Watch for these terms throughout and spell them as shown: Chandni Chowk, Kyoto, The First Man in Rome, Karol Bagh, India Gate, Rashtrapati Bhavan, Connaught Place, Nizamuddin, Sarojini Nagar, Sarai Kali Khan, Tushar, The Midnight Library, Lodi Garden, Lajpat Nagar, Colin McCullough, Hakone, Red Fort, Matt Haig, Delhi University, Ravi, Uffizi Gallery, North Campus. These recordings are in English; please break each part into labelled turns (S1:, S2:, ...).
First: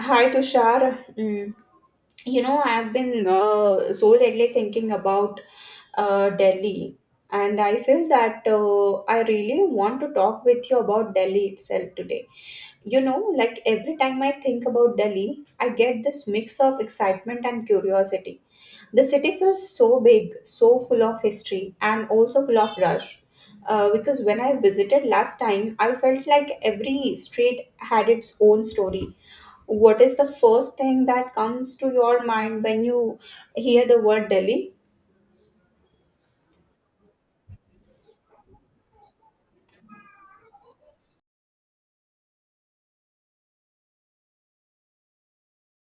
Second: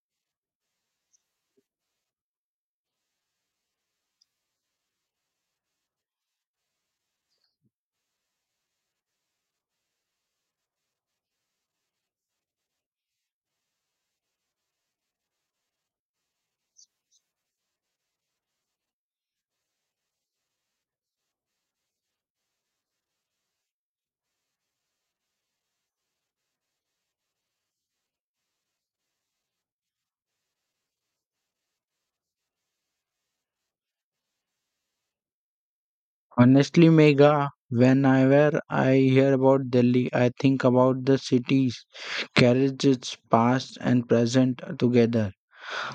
S1: Hi Tushar. Mm. You know, I've been so lately thinking about Delhi, and I feel that I really want to talk with you about Delhi itself today. Every time I think about Delhi, I get this mix of excitement and curiosity. The city feels so big, so full of history, and also full of rush. Because when I visited last time, I felt like every street had its own story. What is the first thing that comes to your mind when you hear the word Delhi?
S2: Honestly, Mega, whenever I hear about Delhi, I think about the city's carries its past and present together.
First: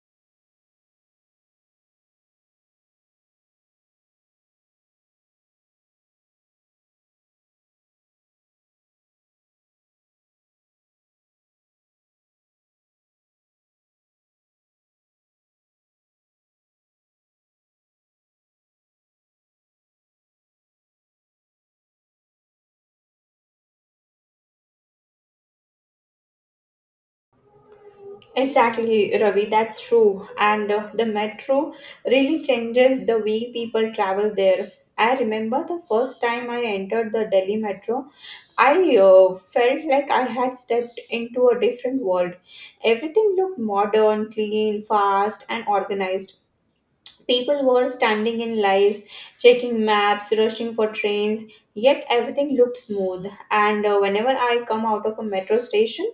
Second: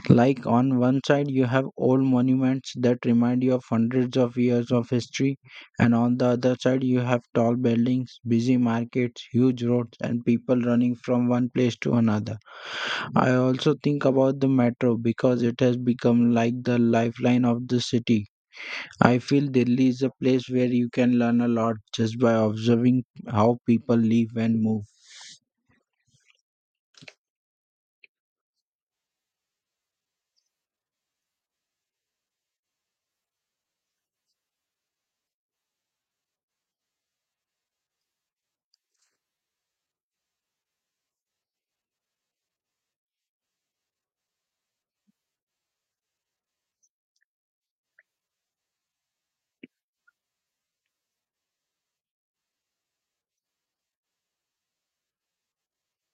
S2: Like on one side, you have old monuments that remind you of hundreds of years of history, and on the other side, you have tall buildings, busy markets, huge roads, and people running from one place to another. I also think about the metro because it has become like the lifeline of the city. I feel Delhi is a place where you can learn a lot just by observing how people live and move.
S1: Exactly, Ravi, that's true. And the metro really changes the way people travel there. I remember the first time I entered the Delhi metro, I felt like I had stepped into a different world. Everything looked modern, clean, fast, and organized. People were standing in lines, checking maps, rushing for trains, yet everything looked smooth. And whenever I come out of a metro station,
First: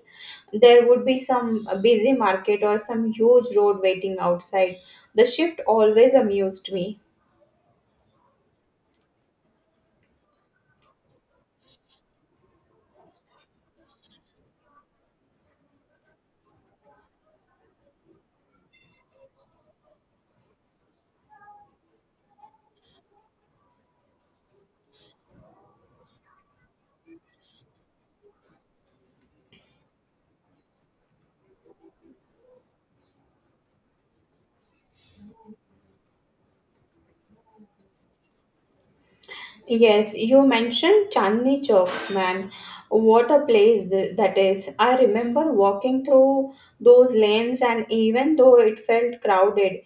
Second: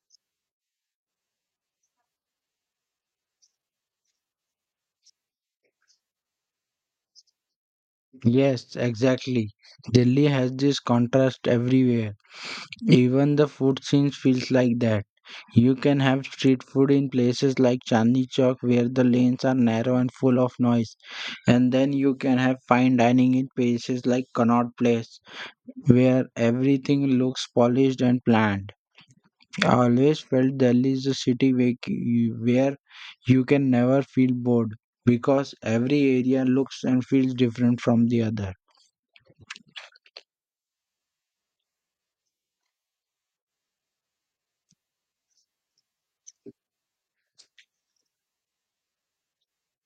S1: there would be some busy market or some huge road waiting outside. The shift always amused me.
S2: Yes, exactly. Delhi has this contrast everywhere. Even the food scene feels like that. You can have street food in places like Chandni Chowk where the lanes are narrow and full of noise. And then you can have fine dining in places like Connaught Place where everything looks polished and planned. I always felt Delhi is a city where you can never feel bored because every area looks and feels different from the other.
S1: Yes, you mentioned Chandni Chowk, man. What a place that is. I remember walking through those lanes, and even though it felt crowded,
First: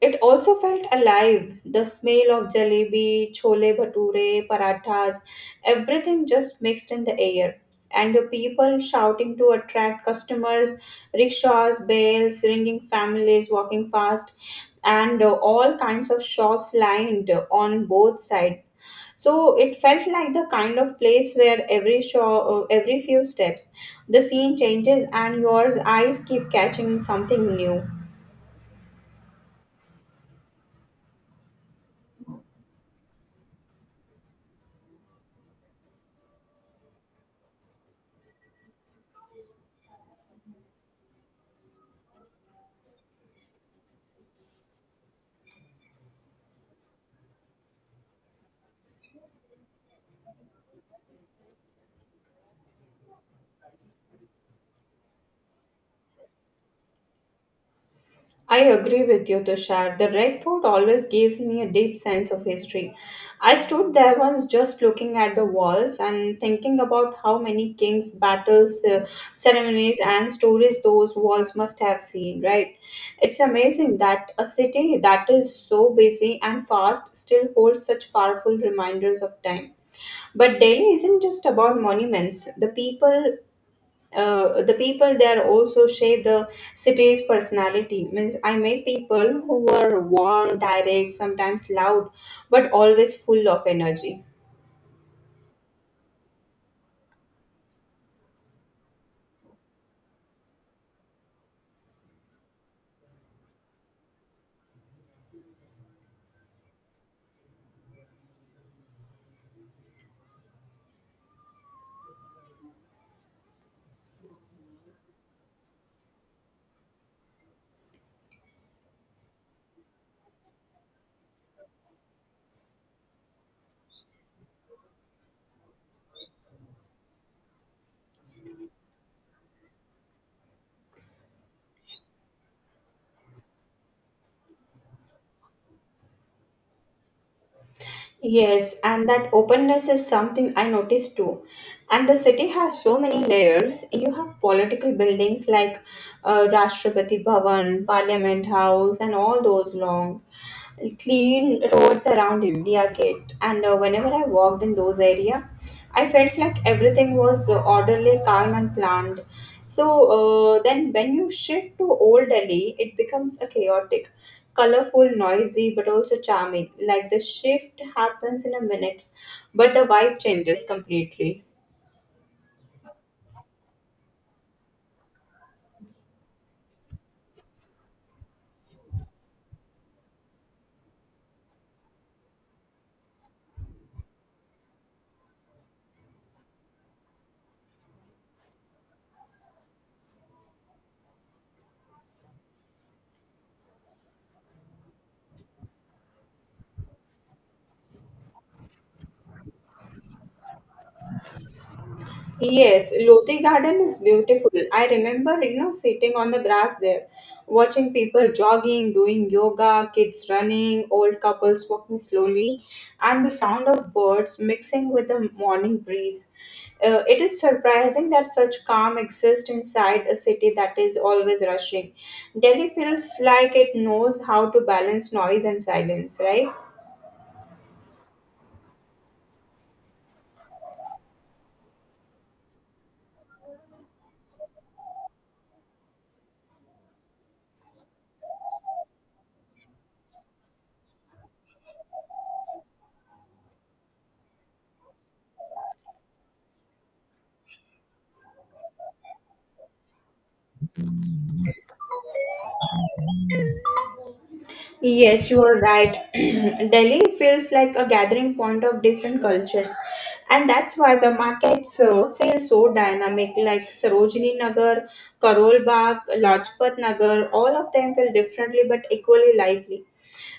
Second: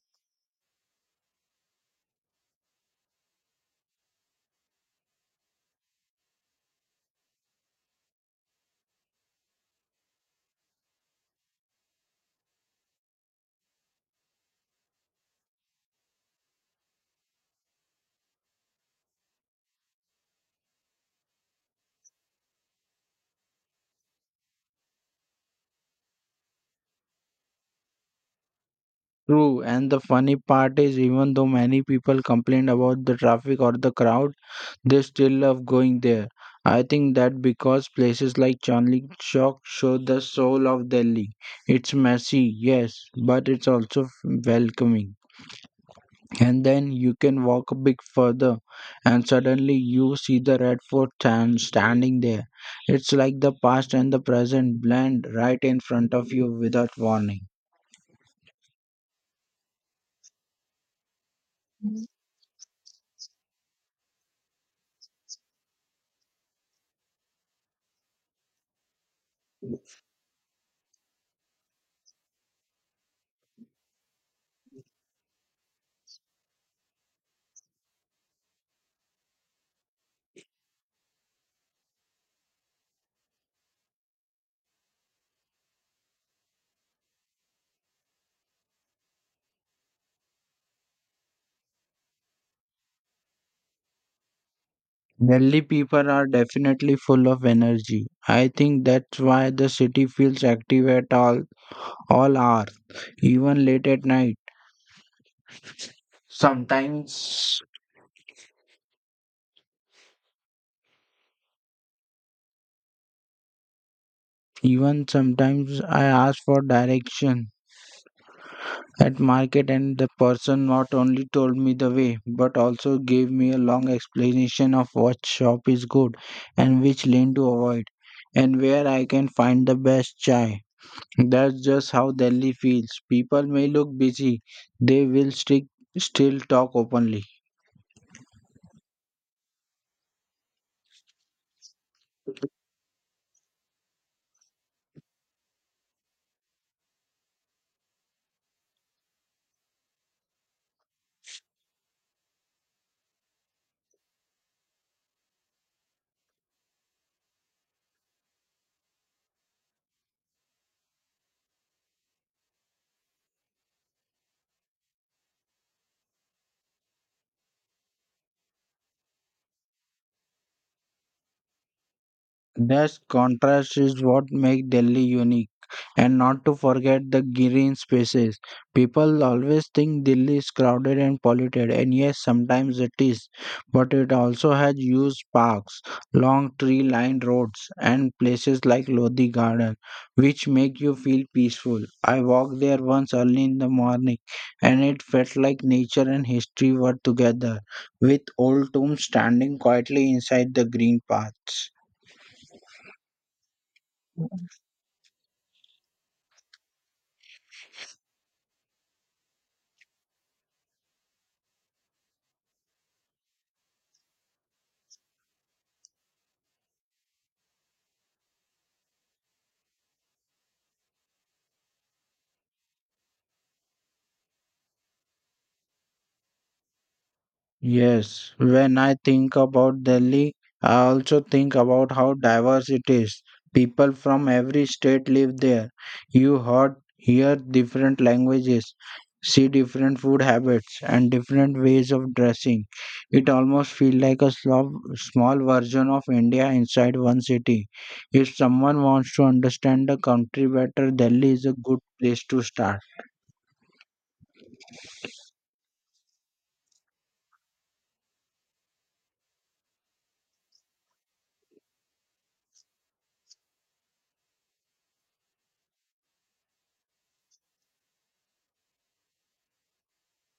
S1: it also felt alive. The smell of jalebi, chole bhature, parathas, everything just mixed in the air. And the people shouting to attract customers, rickshaws, bells, ringing families walking fast, and all kinds of shops lined on both sides. So it felt like the kind of place where every show, every few steps, the scene changes and your eyes keep catching something new.
S2: True, and the funny part is, even though many people complain about the traffic or the crowd, they still love going there. I think that because places like Chandni Chowk show the soul of Delhi. It's messy, yes, but it's also welcoming. And then you can walk a bit further and suddenly you see the Red Fort standing there. It's like the past and the present blend right in front of you without warning.
S1: I agree with you, Tushar. The Red Fort always gives me a deep sense of history. I stood there once just looking at the walls and thinking about how many kings, battles, ceremonies, and stories those walls must have seen, right? It's amazing that a city that is so busy and fast still holds such powerful reminders of time. But Delhi isn't just about monuments. The people there also shape the city's personality. Means I met people who were warm, direct, sometimes loud, but always full of energy.
S2: Delhi people are definitely full of energy. I think that's why the city feels active at all hours, even late at night. Sometimes even sometimes I ask for direction at market, and the person not only told me the way but also gave me a long explanation of what shop is good and which lane to avoid and where I can find the best chai. That's just how Delhi feels. People may look busy, they will stick, still talk openly.
S1: Yes, and that openness is something I noticed too. And the city has so many layers. You have political buildings like Rashtrapati Bhavan, Parliament House, and all those long clean roads around India Gate, and whenever I walked in those area, I felt like everything was orderly, calm, and planned. So then, when you shift to Old Delhi, it becomes a chaotic, colorful, noisy, but also charming. Like the shift happens in a minutes, but the vibe changes completely.
S2: That contrast is what makes Delhi unique. And not to forget the green spaces. People always think Delhi is crowded and polluted, and yes, sometimes it is. But it also has huge parks, long tree lined roads, and places like Lodi Garden, which make you feel peaceful. I walked there once early in the morning, and it felt like nature and history were together, with old tombs standing quietly inside the green paths.
S1: Yes, Lodi Garden is beautiful. I remember, sitting on the grass there, watching people jogging, doing yoga, kids running, old couples walking slowly, and the sound of birds mixing with the morning breeze. It is surprising that such calm exists inside a city that is always rushing. Delhi feels like it knows how to balance noise and silence, right?
S2: Yes, when I think about Delhi, I also think about how diverse it is. People from every state live there. You hear different languages, see different food habits, and different ways of dressing. It almost feels like a small version of India inside one city. If someone wants to understand the country better, Delhi is a good place to start.
S1: Yes, you are right. Delhi feels like a gathering point of different cultures, and that's why the markets feel so dynamic. Like Sarojini Nagar, Karol Bagh, Lajpat Nagar, all of them feel differently but equally lively.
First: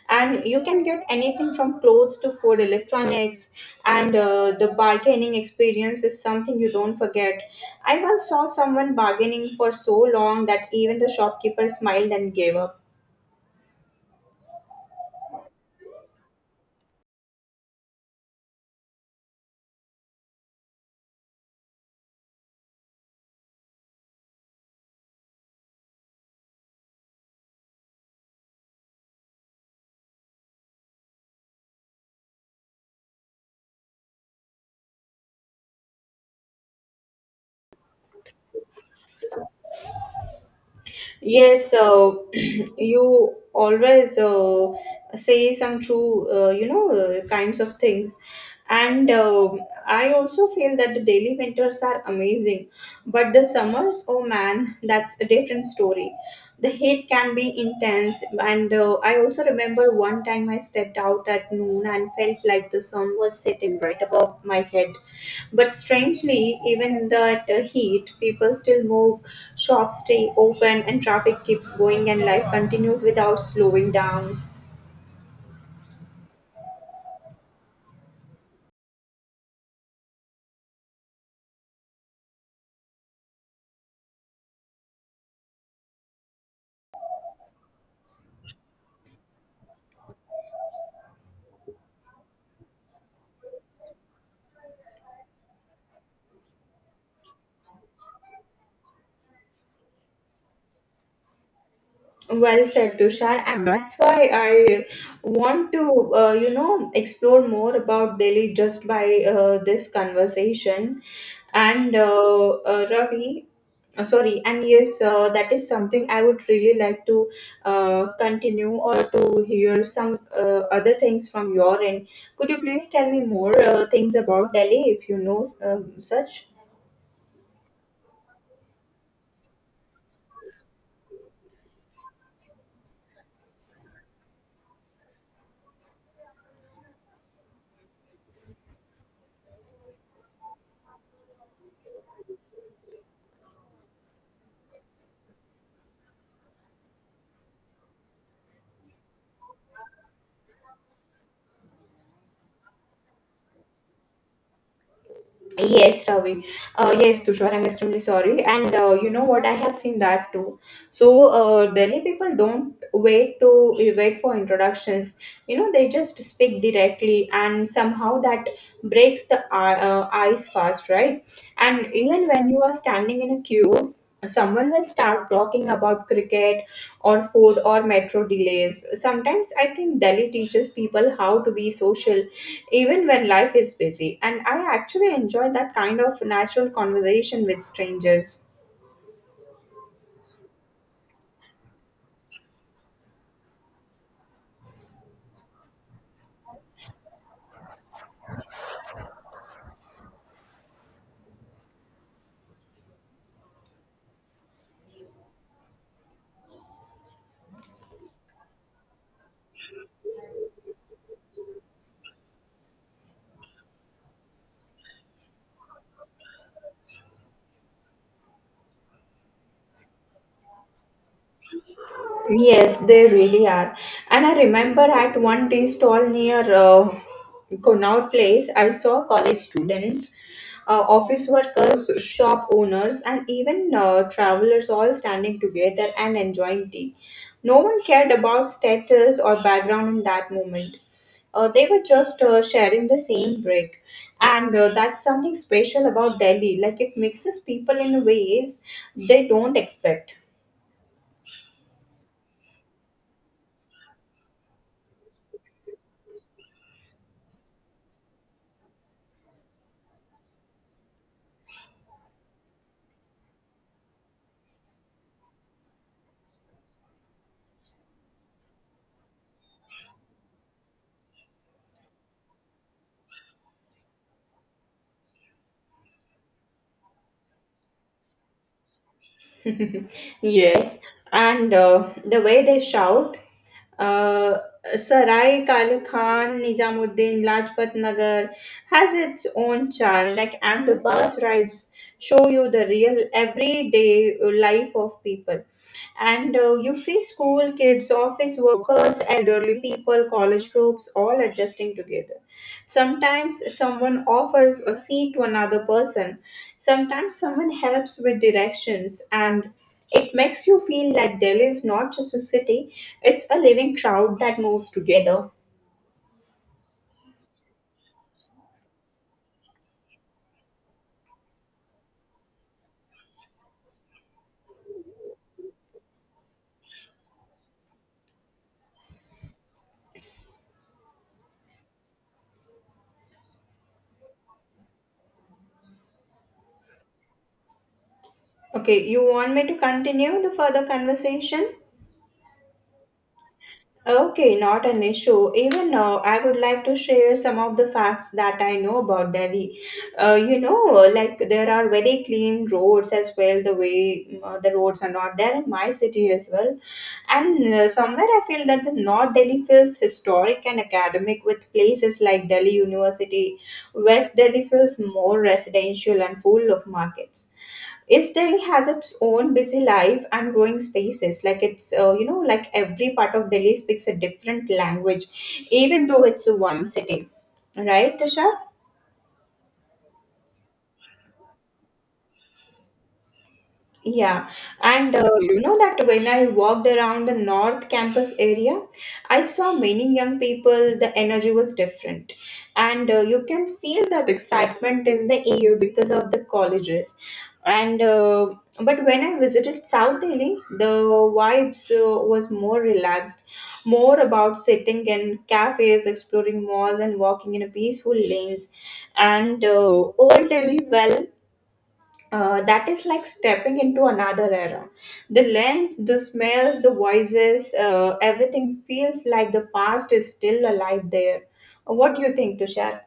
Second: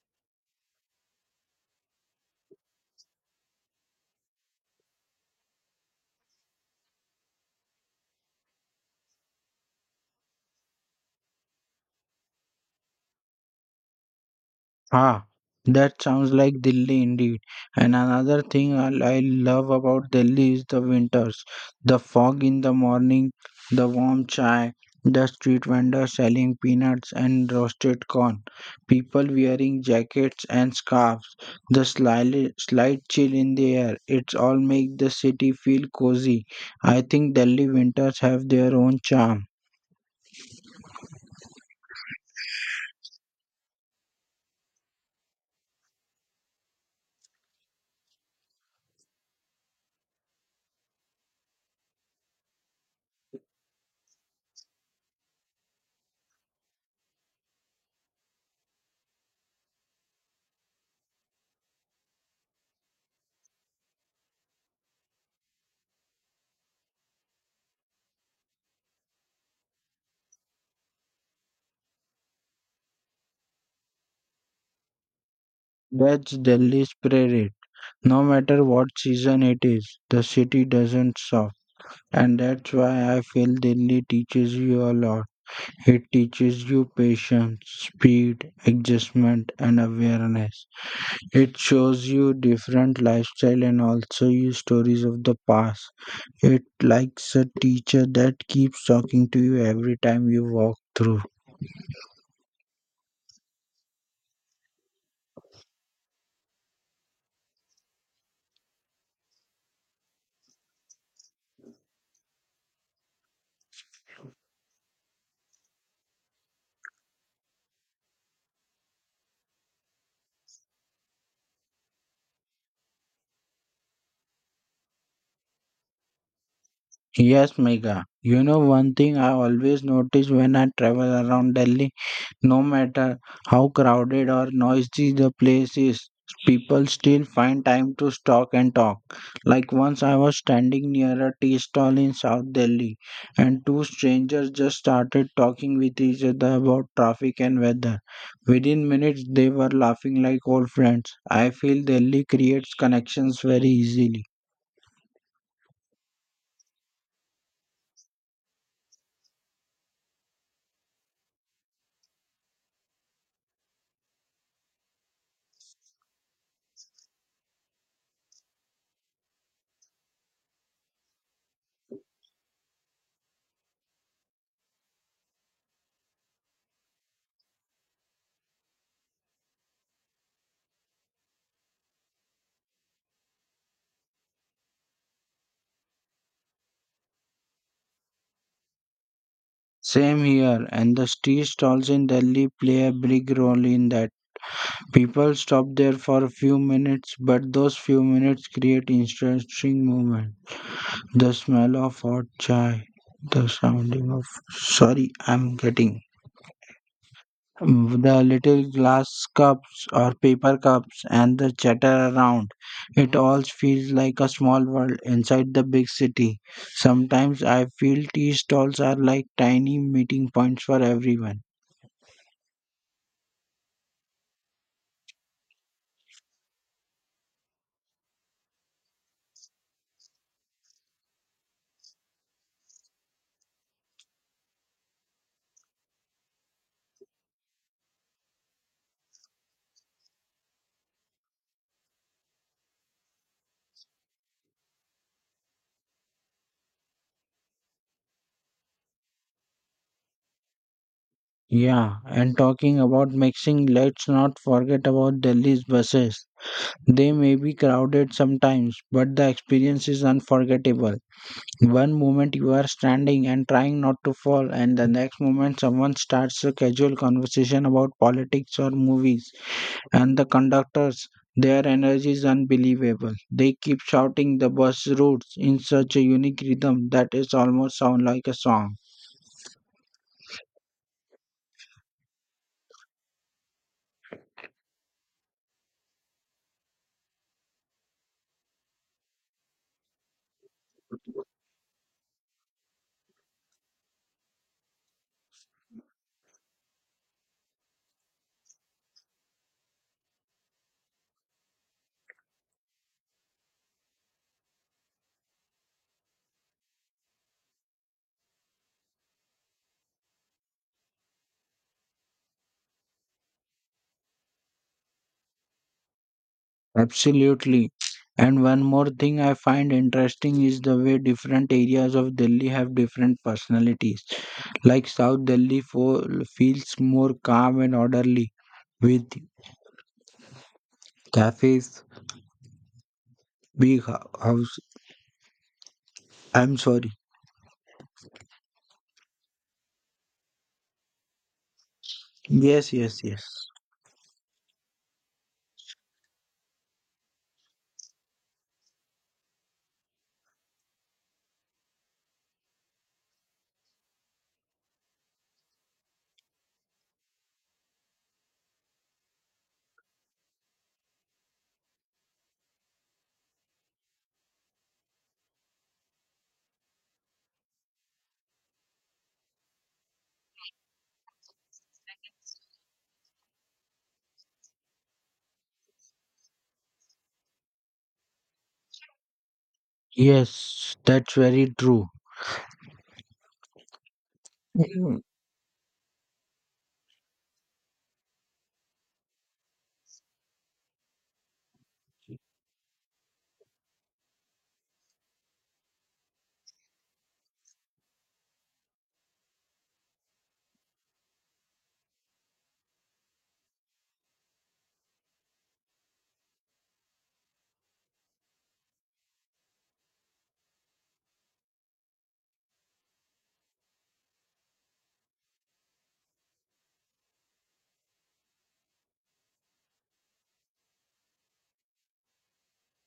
S1: And you can get anything from clothes to food, electronics, and the bargaining experience is something you don't forget. I once saw someone bargaining for so long that even the shopkeeper smiled and gave up.
S2: Ah, that sounds like Delhi indeed. And another thing I love about Delhi is the winters. The fog in the morning, the warm chai, the street vendors selling peanuts and roasted corn, people wearing jackets and scarves, the slight chill in the air. It's all make the city feel cozy. I think Delhi winters have their own charm.
S1: Yes, you always say some true, kinds of things. And I also feel that the daily winters are amazing, but the summers, oh man, that's a different story. The heat can be intense, and I also remember one time I stepped out at noon and felt like the sun was setting right above my head. But strangely, even in that heat, people still move, shops stay open, and traffic keeps going, and life continues without slowing down.
S2: That's Delhi spirit. No matter what season it is, the city doesn't stop. And that's why I feel Delhi teaches you a lot. It teaches you patience, speed, adjustment, and awareness. It shows you different lifestyle and also you stories of the past. It likes a teacher that keeps talking to you every time you walk through.
S1: Well said, Tushar, and that's why I want to, explore more about Delhi just by this conversation. And Ravi, sorry, and yes, that is something I would really like to continue or to hear some other things from your end. Could you please tell me more things about Delhi if you know such?
S2: Yes, Mega. You know one thing I always notice when I travel around Delhi? No matter how crowded or noisy the place is, people still find time to stop and talk. Like once I was standing near a tea stall in South Delhi, and two strangers just started talking with each other about traffic and weather. Within minutes, they were laughing like old friends. I feel Delhi creates connections very easily.
S1: Yes, Ravi. Yes, Tushar, I'm extremely sorry. And you know what? I have seen that too. So Delhi people don't wait for introductions. You know, they just speak directly, and somehow that breaks the ice fast, right? And even when you are standing in a queue, someone will start talking about cricket or food or metro delays. Sometimes I think Delhi teaches people how to be social even when life is busy. And I actually enjoy that kind of natural conversation with strangers.
S2: Same here, and the tea stalls in Delhi play a big role in that. People stop there for a few minutes, but those few minutes create interesting moment. The smell of hot chai, the sounding of sorry, I'm getting the little glass cups or paper cups and the chatter around. It all feels like a small world inside the big city. Sometimes I feel tea stalls are like tiny meeting points for everyone.
S1: Yes, they really are. And I remember at one tea stall near Connaught Place, I saw college students, office workers, shop owners, and even travelers all standing together and enjoying tea. No one cared about status or background in that moment. They were just sharing the same break. And that's something special about Delhi. Like it mixes people in ways they don't expect.
S2: Yeah, and talking about mixing, let's not forget about Delhi's buses. They may be crowded sometimes, but the experience is unforgettable. One moment you are standing and trying not to fall, and the next moment someone starts a casual conversation about politics or movies, and the conductors, their energy is unbelievable. They keep shouting the bus routes in such a unique rhythm that it almost sounds like a song.
S1: Yes, and the way they shout, uh, Sarai Kali Khan, Nizamuddin, Lajpat Nagar has its own charm. Like, and the bus rides show you the real everyday life of people. And you see schools kids, office workers, elderly people, college groups, all adjusting together. Sometimes someone offers a seat to another person. Sometimes someone helps with directions, and it makes you feel like Delhi is not just a city, it's a living crowd that moves together.
S2: Absolutely. And one more thing I find interesting is the way different areas of Delhi have different personalities. Like South Delhi feels more calm and orderly with cafes, house. I'm sorry.
S1: Okay, you want me to continue the further conversation?
S2: Yes, yes, yes.
S1: Okay, not an issue. Even now, I would like to share some of the facts that I know about Delhi. Uh, you know, like there are very clean roads as well, the way the roads are not there in my city as well. And somewhere I feel that the North Delhi feels historic and academic with places like Delhi University. West Delhi feels more residential and full of markets. East Delhi has its own busy life and growing spaces. Like it's, like every part of Delhi speaks a different language, even though it's one city. Right, Tasha?
S2: Yes, that's very true.
S1: Yeah, and you know that when I walked around the North Campus area, I saw many young people. The energy was different, and you can feel that excitement in the air because of the colleges. And but when I visited South Delhi, the vibes was more relaxed, more about sitting in cafes, exploring malls, and walking in a peaceful lanes. And Old Delhi, well, that is like stepping into another era. The lens, the smells, the voices, everything feels like the past is still alive there. What do you think, Tushar?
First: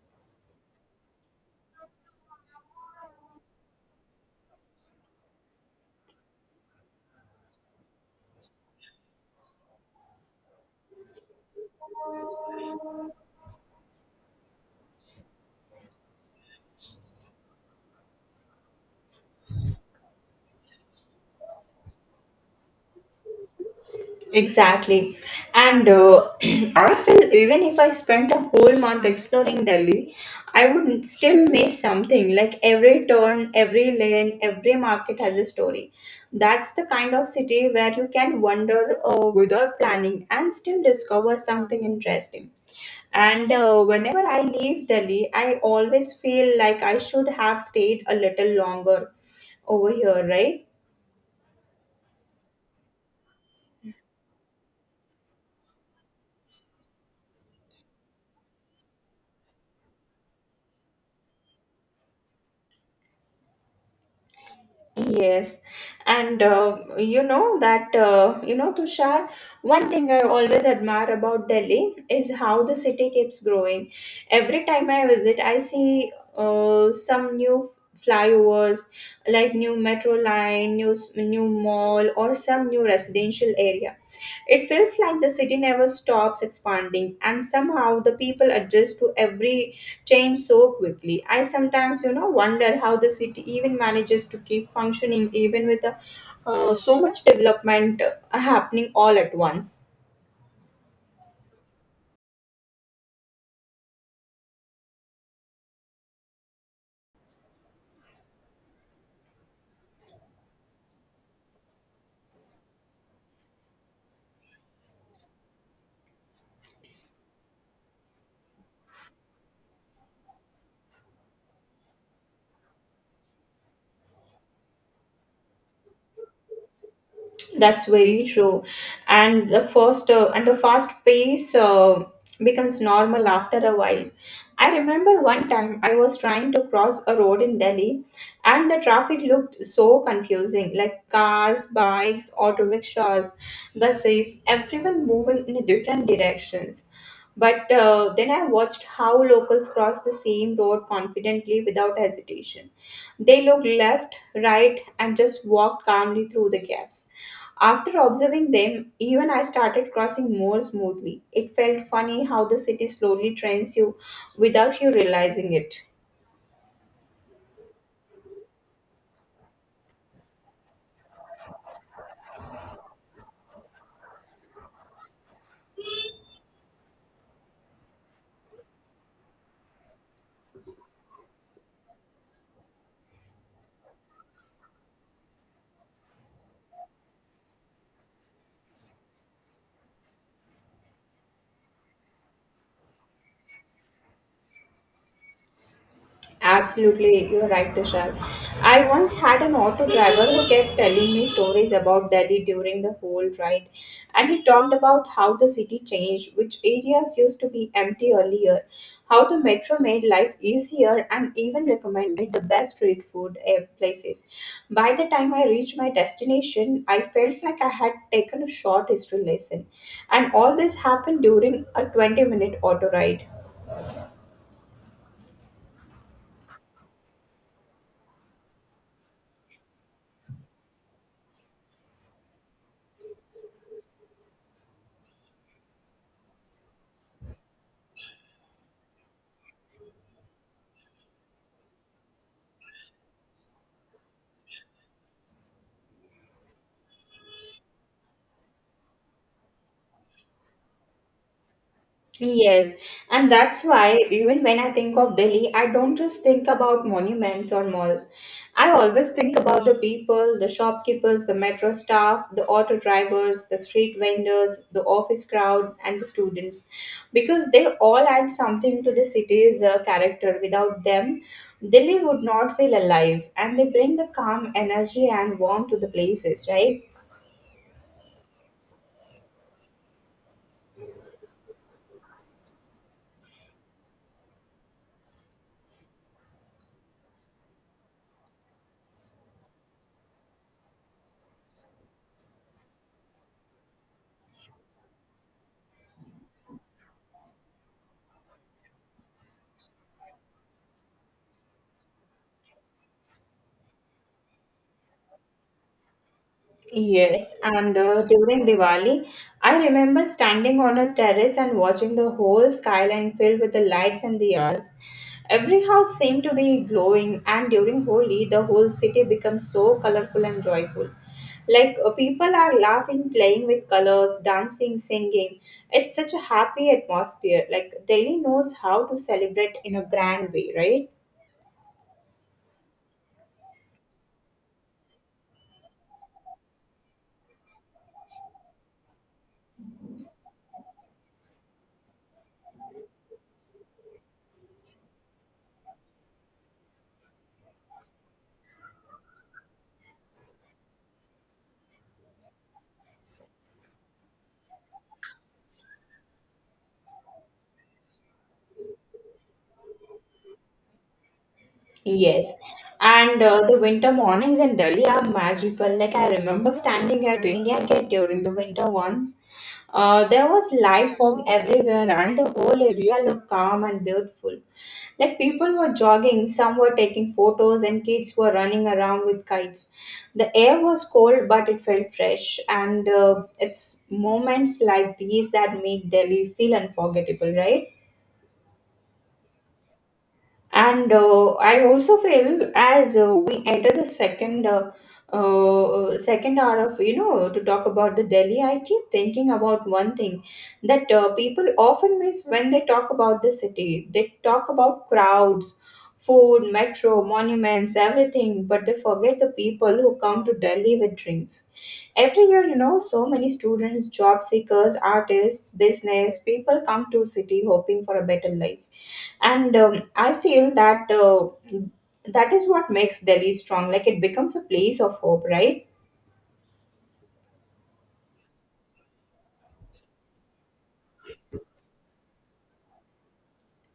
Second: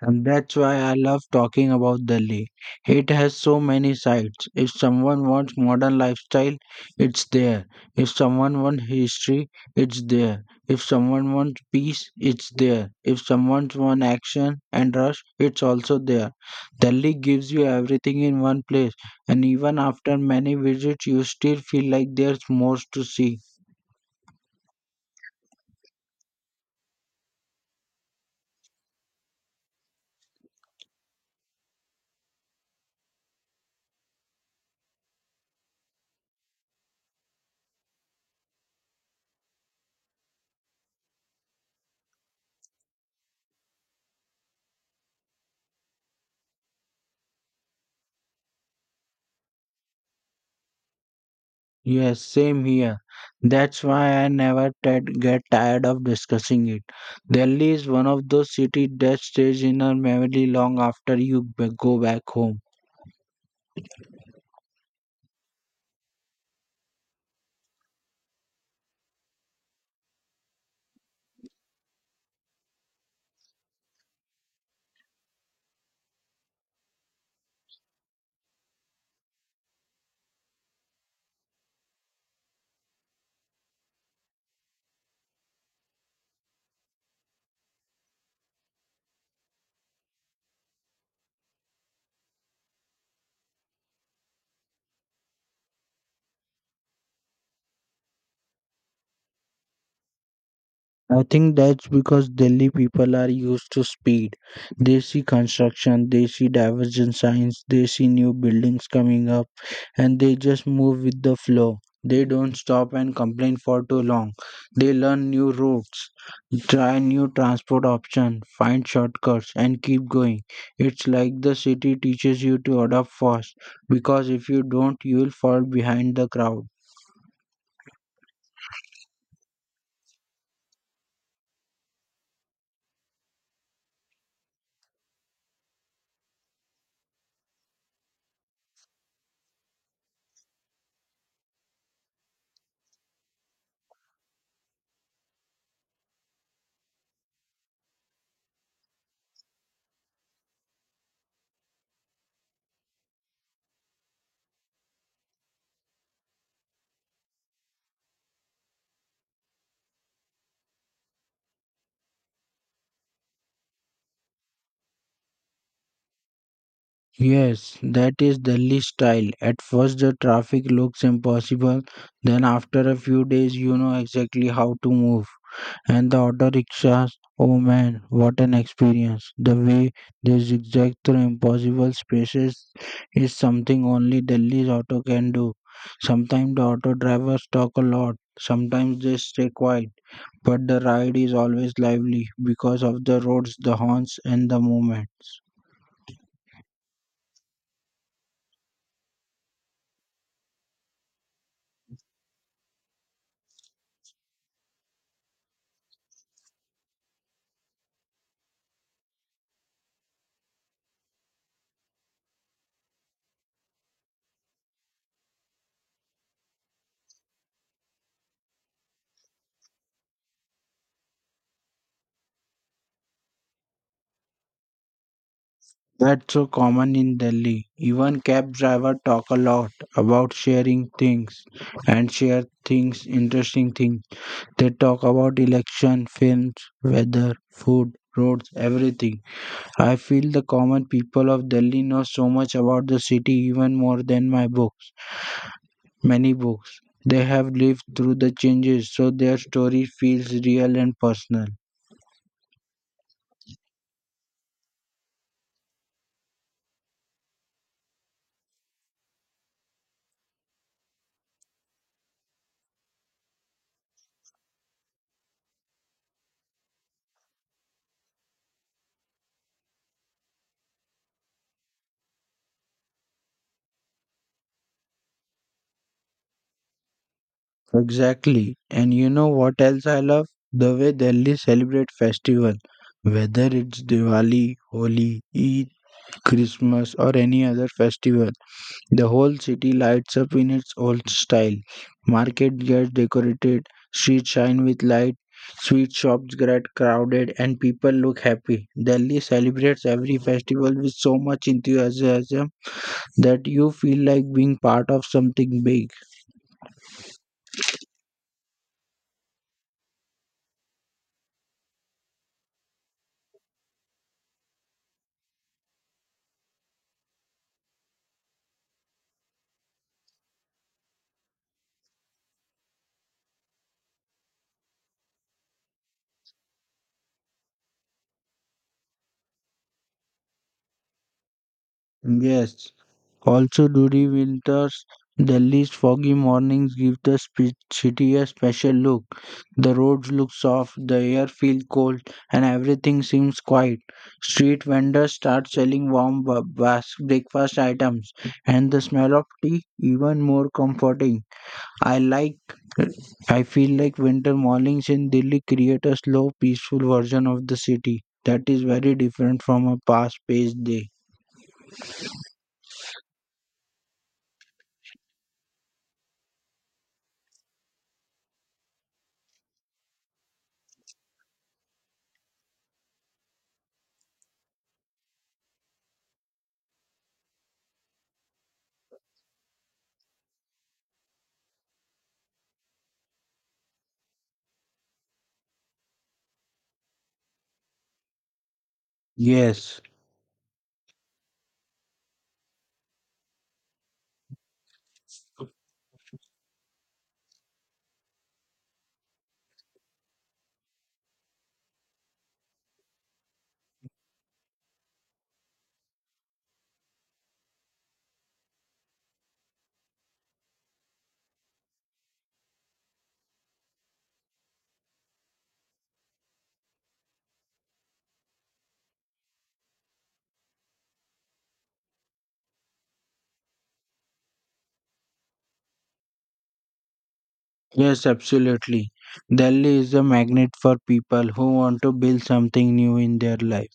S2: And that's why I love talking about Delhi. It has so many sides. If someone wants modern lifestyle, it's there. If someone wants history, it's there. If someone wants peace, it's there. If someone wants action and rush, it's also there. Delhi gives you everything in one place, and even after many visits, you still feel like there's more to see.
S1: Exactly. And I feel even if I spent a whole month exploring Delhi, I would still miss something. Like every turn, every lane, every market has a story. That's the kind of city where you can wander without planning and still discover something interesting. And whenever I leave Delhi, I always feel like I should have stayed a little longer over here, right?
S2: Yes, same here. That's why I never get tired of discussing it. Delhi is one of those cities that stays in our memory long after you go back home.
S1: Yes, and you know that you know Tushar. One thing I always admire about Delhi is how the city keeps growing. Every time I visit, I see some new flyovers, like new metro line, new mall, or some new residential area. It feels like the city never stops expanding, and somehow the people adjust to every change so quickly. I sometimes, you know, wonder how the city even manages to keep functioning even with so much development happening all at once.
S2: I think that's because Delhi people are used to speed. They see construction, they see divergent signs, they see new buildings coming up, and they just move with the flow. They don't stop and complain for too long. They learn new routes, try new transport options, find shortcuts, and keep going. It's like the city teaches you to adapt fast because if you don't, you'll fall behind the crowd.
S1: That's very true, and the fast pace becomes normal after a while. I remember one time I was trying to cross a road in Delhi, and the traffic looked so confusing, like cars, bikes, auto rickshaws, buses, everyone moving in different directions. But then I watched how locals cross the same road confidently without hesitation. They looked left, right, and just walked calmly through the gaps. After observing them, even I started crossing more smoothly. It felt funny how the city slowly trains you without you realizing it.
S2: Yes, that is Delhi style. At first, the traffic looks impossible. Then, after a few days, you know exactly how to move. And the auto rickshaws, oh man, what an experience. The way they zigzag through impossible spaces is something only Delhi's auto can do. Sometimes the auto drivers talk a lot, sometimes they stay quiet, but the ride is always lively because of the roads, the horns, and the movement.
S1: Absolutely, you're right, Tushar. I once had an auto driver who kept telling me stories about Delhi during the whole ride, and he talked about how the city changed, which areas used to be empty earlier, how the metro made life easier, and even recommended the best street food places. By the time I reached my destination, I felt like I had taken a short history lesson, and all this happened during a 20-minute minute auto ride.
S2: That's so common in Delhi. Even cab driver talk a lot about sharing things and share things, interesting things. They talk about election, films, weather, food, roads, everything. I feel the common people of Delhi know so much about the city even more than my books, many books. They have lived through the changes, so their story feels real and personal.
S1: Yes, and that's why even when I think of Delhi, I don't just think about monuments or malls. I always think about the people, the shopkeepers, the metro staff, the auto drivers, the street vendors, the office crowd, and the students, because they all add something to the city's character. Without them, Delhi would not feel alive, and they bring the calm energy and warmth to the places, right?
S2: Exactly. And you know what else I love? The way Delhi celebrate festival, whether it's Diwali, Holi, Eid, Christmas or any other festival. The whole city lights up in its old style. Market gets decorated, streets shine with light, sweet shops get crowded and people look happy. Delhi celebrates every festival with so much enthusiasm that you feel like being part of something big.
S1: Yes, and during Diwali, I remember standing on a terrace and watching the whole skyline filled with the lights and the diyas. Every house seemed to be glowing, and during Holi, the whole city becomes so colorful and joyful. People are laughing, playing with colors, dancing, singing. It's such a happy atmosphere. Like Delhi knows how to celebrate in a grand way, right?
S2: Yes. Also during winters, Delhi's foggy mornings give the city a special look. The roads look soft, the air feels cold, and everything seems quiet. Street vendors start selling warm breakfast items, and the smell of tea even more comforting. I like. I feel like winter mornings in Delhi create a slow, peaceful version of the city that is very different from a past-paced day.
S1: Yes, and the winter mornings in Delhi are magical. Like I remember standing at India Gate during the winter once. There was light fog everywhere, and the whole area looked calm and beautiful. Like people were jogging, some were taking photos, and kids were running around with kites. The air was cold, but it felt fresh, and it's moments like these that make Delhi feel unforgettable, right?
S2: Yes.
S1: And I also feel as we enter the second hour of you know to talk about the Delhi, I keep thinking about one thing that people often miss when they talk about the city. They talk about crowds, food, metro, monuments, everything, but they forget the people who come to Delhi with dreams. Every year, you know, so many students, job seekers, artists, business people come to city hoping for a better life and I feel that is what makes delhi strong like it becomes a place of hope right.
S2: Yes, absolutely. Delhi is a magnet for people who want to build something new in their life.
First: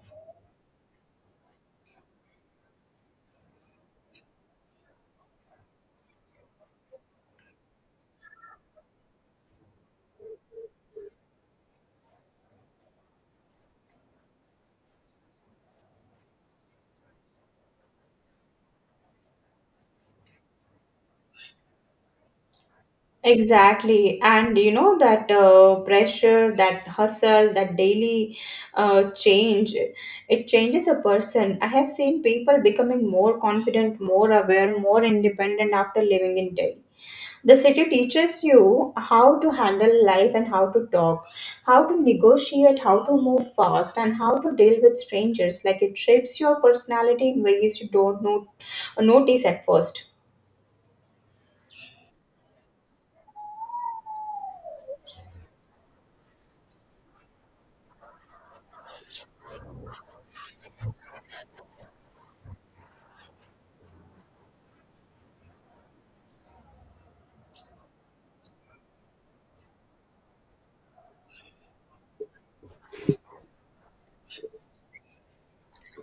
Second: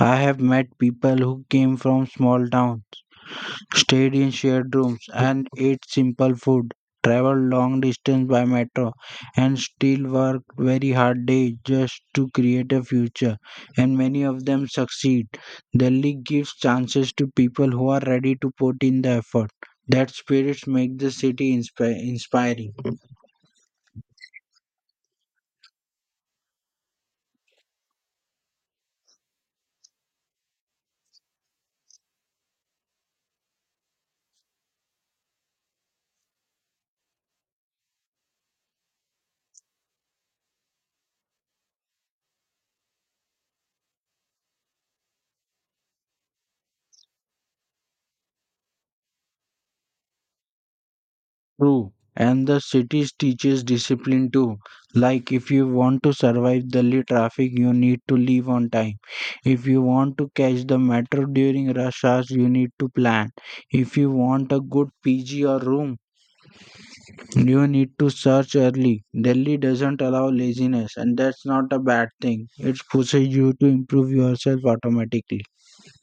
S2: I have met people who came from small towns, stayed in shared rooms, and ate simple food, traveled long distance by metro, and still worked very hard days just to create a future. And many of them succeed. Delhi gives chances to people who are ready to put in the effort. That spirits make the city inspiring.
S1: Exactly. And you know that pressure, that hustle, that daily change, it changes a person. I have seen people becoming more confident, more aware, more independent after living in Delhi. The city teaches you how to handle life and how to talk, how to negotiate, how to move fast, and how to deal with strangers. Like it shapes your personality in ways you don't know, notice at first.
S2: True. And the cities teaches discipline too. Like if you want to survive Delhi traffic, you need to leave on time. If you want to catch the metro during rush hours, you need to plan. If you want a good PG or room, you need to search early. Delhi doesn't allow laziness, and that's not a bad thing. It pushes you to improve yourself automatically.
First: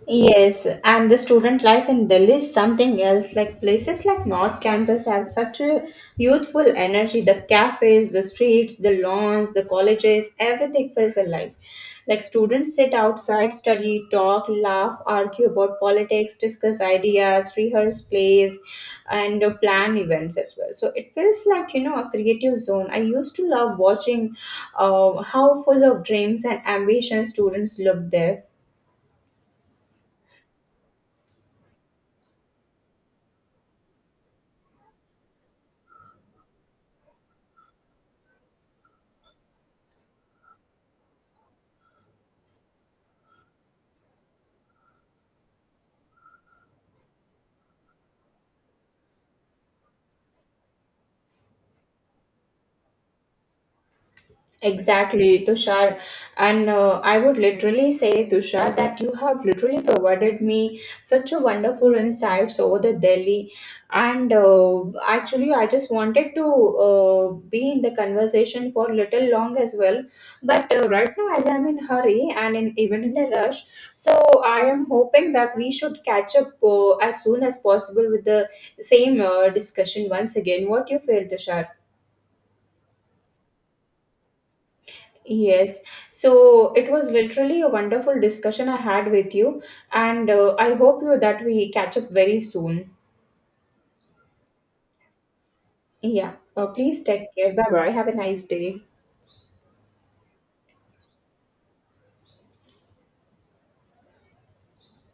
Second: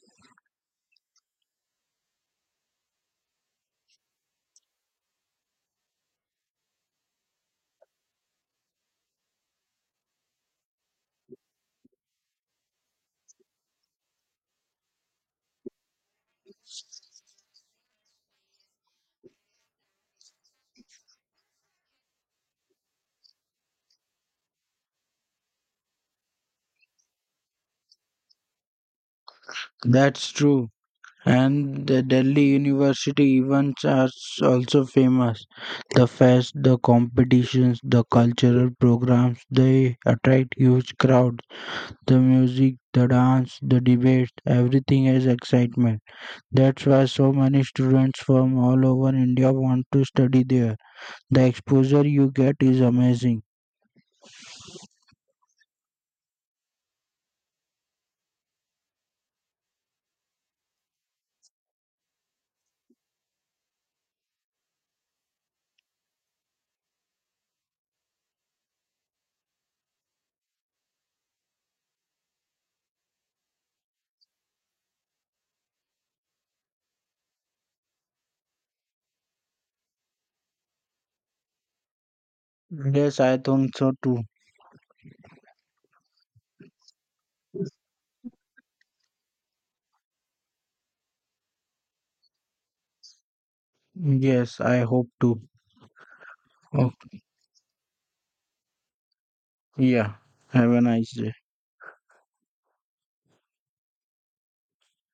S1: Yes, and the student life in Delhi is something else. Like places like North Campus have such a youthful energy. The cafes, the streets, the lawns, the colleges, everything feels alive. Like students sit outside, study, talk, laugh, argue about politics, discuss ideas, rehearse plays, and plan events as well. So it feels like you know a creative zone. I used to love watching how full of dreams and ambition students look there.
S2: That's true. And the Delhi University events are also famous. The fest, the competitions, the cultural programs, they attract huge crowds. The music, the dance, the debates, everything has excitement. That's why so many students from all over India want to study there. The exposure you get is amazing.
S1: Exactly, Tushar. And I would literally say, Tushar, that you have literally provided me such a wonderful insights over the Delhi. And actually, I just wanted to be in the conversation for little long as well. But right now, as I'm in hurry and in, even in a rush, so I am hoping that we should catch up as soon as possible with the same discussion once again. What do you feel, Tushar?
S2: Yes, I think so too.
S1: Yes. So it was literally a wonderful discussion I had with you, and I hope you that we catch up very soon.
S2: Yes, I hope to.
S1: Yeah. Please
S2: Okay.
S1: take care. Bye bye. Have a nice day.
S2: Yeah, have a nice day.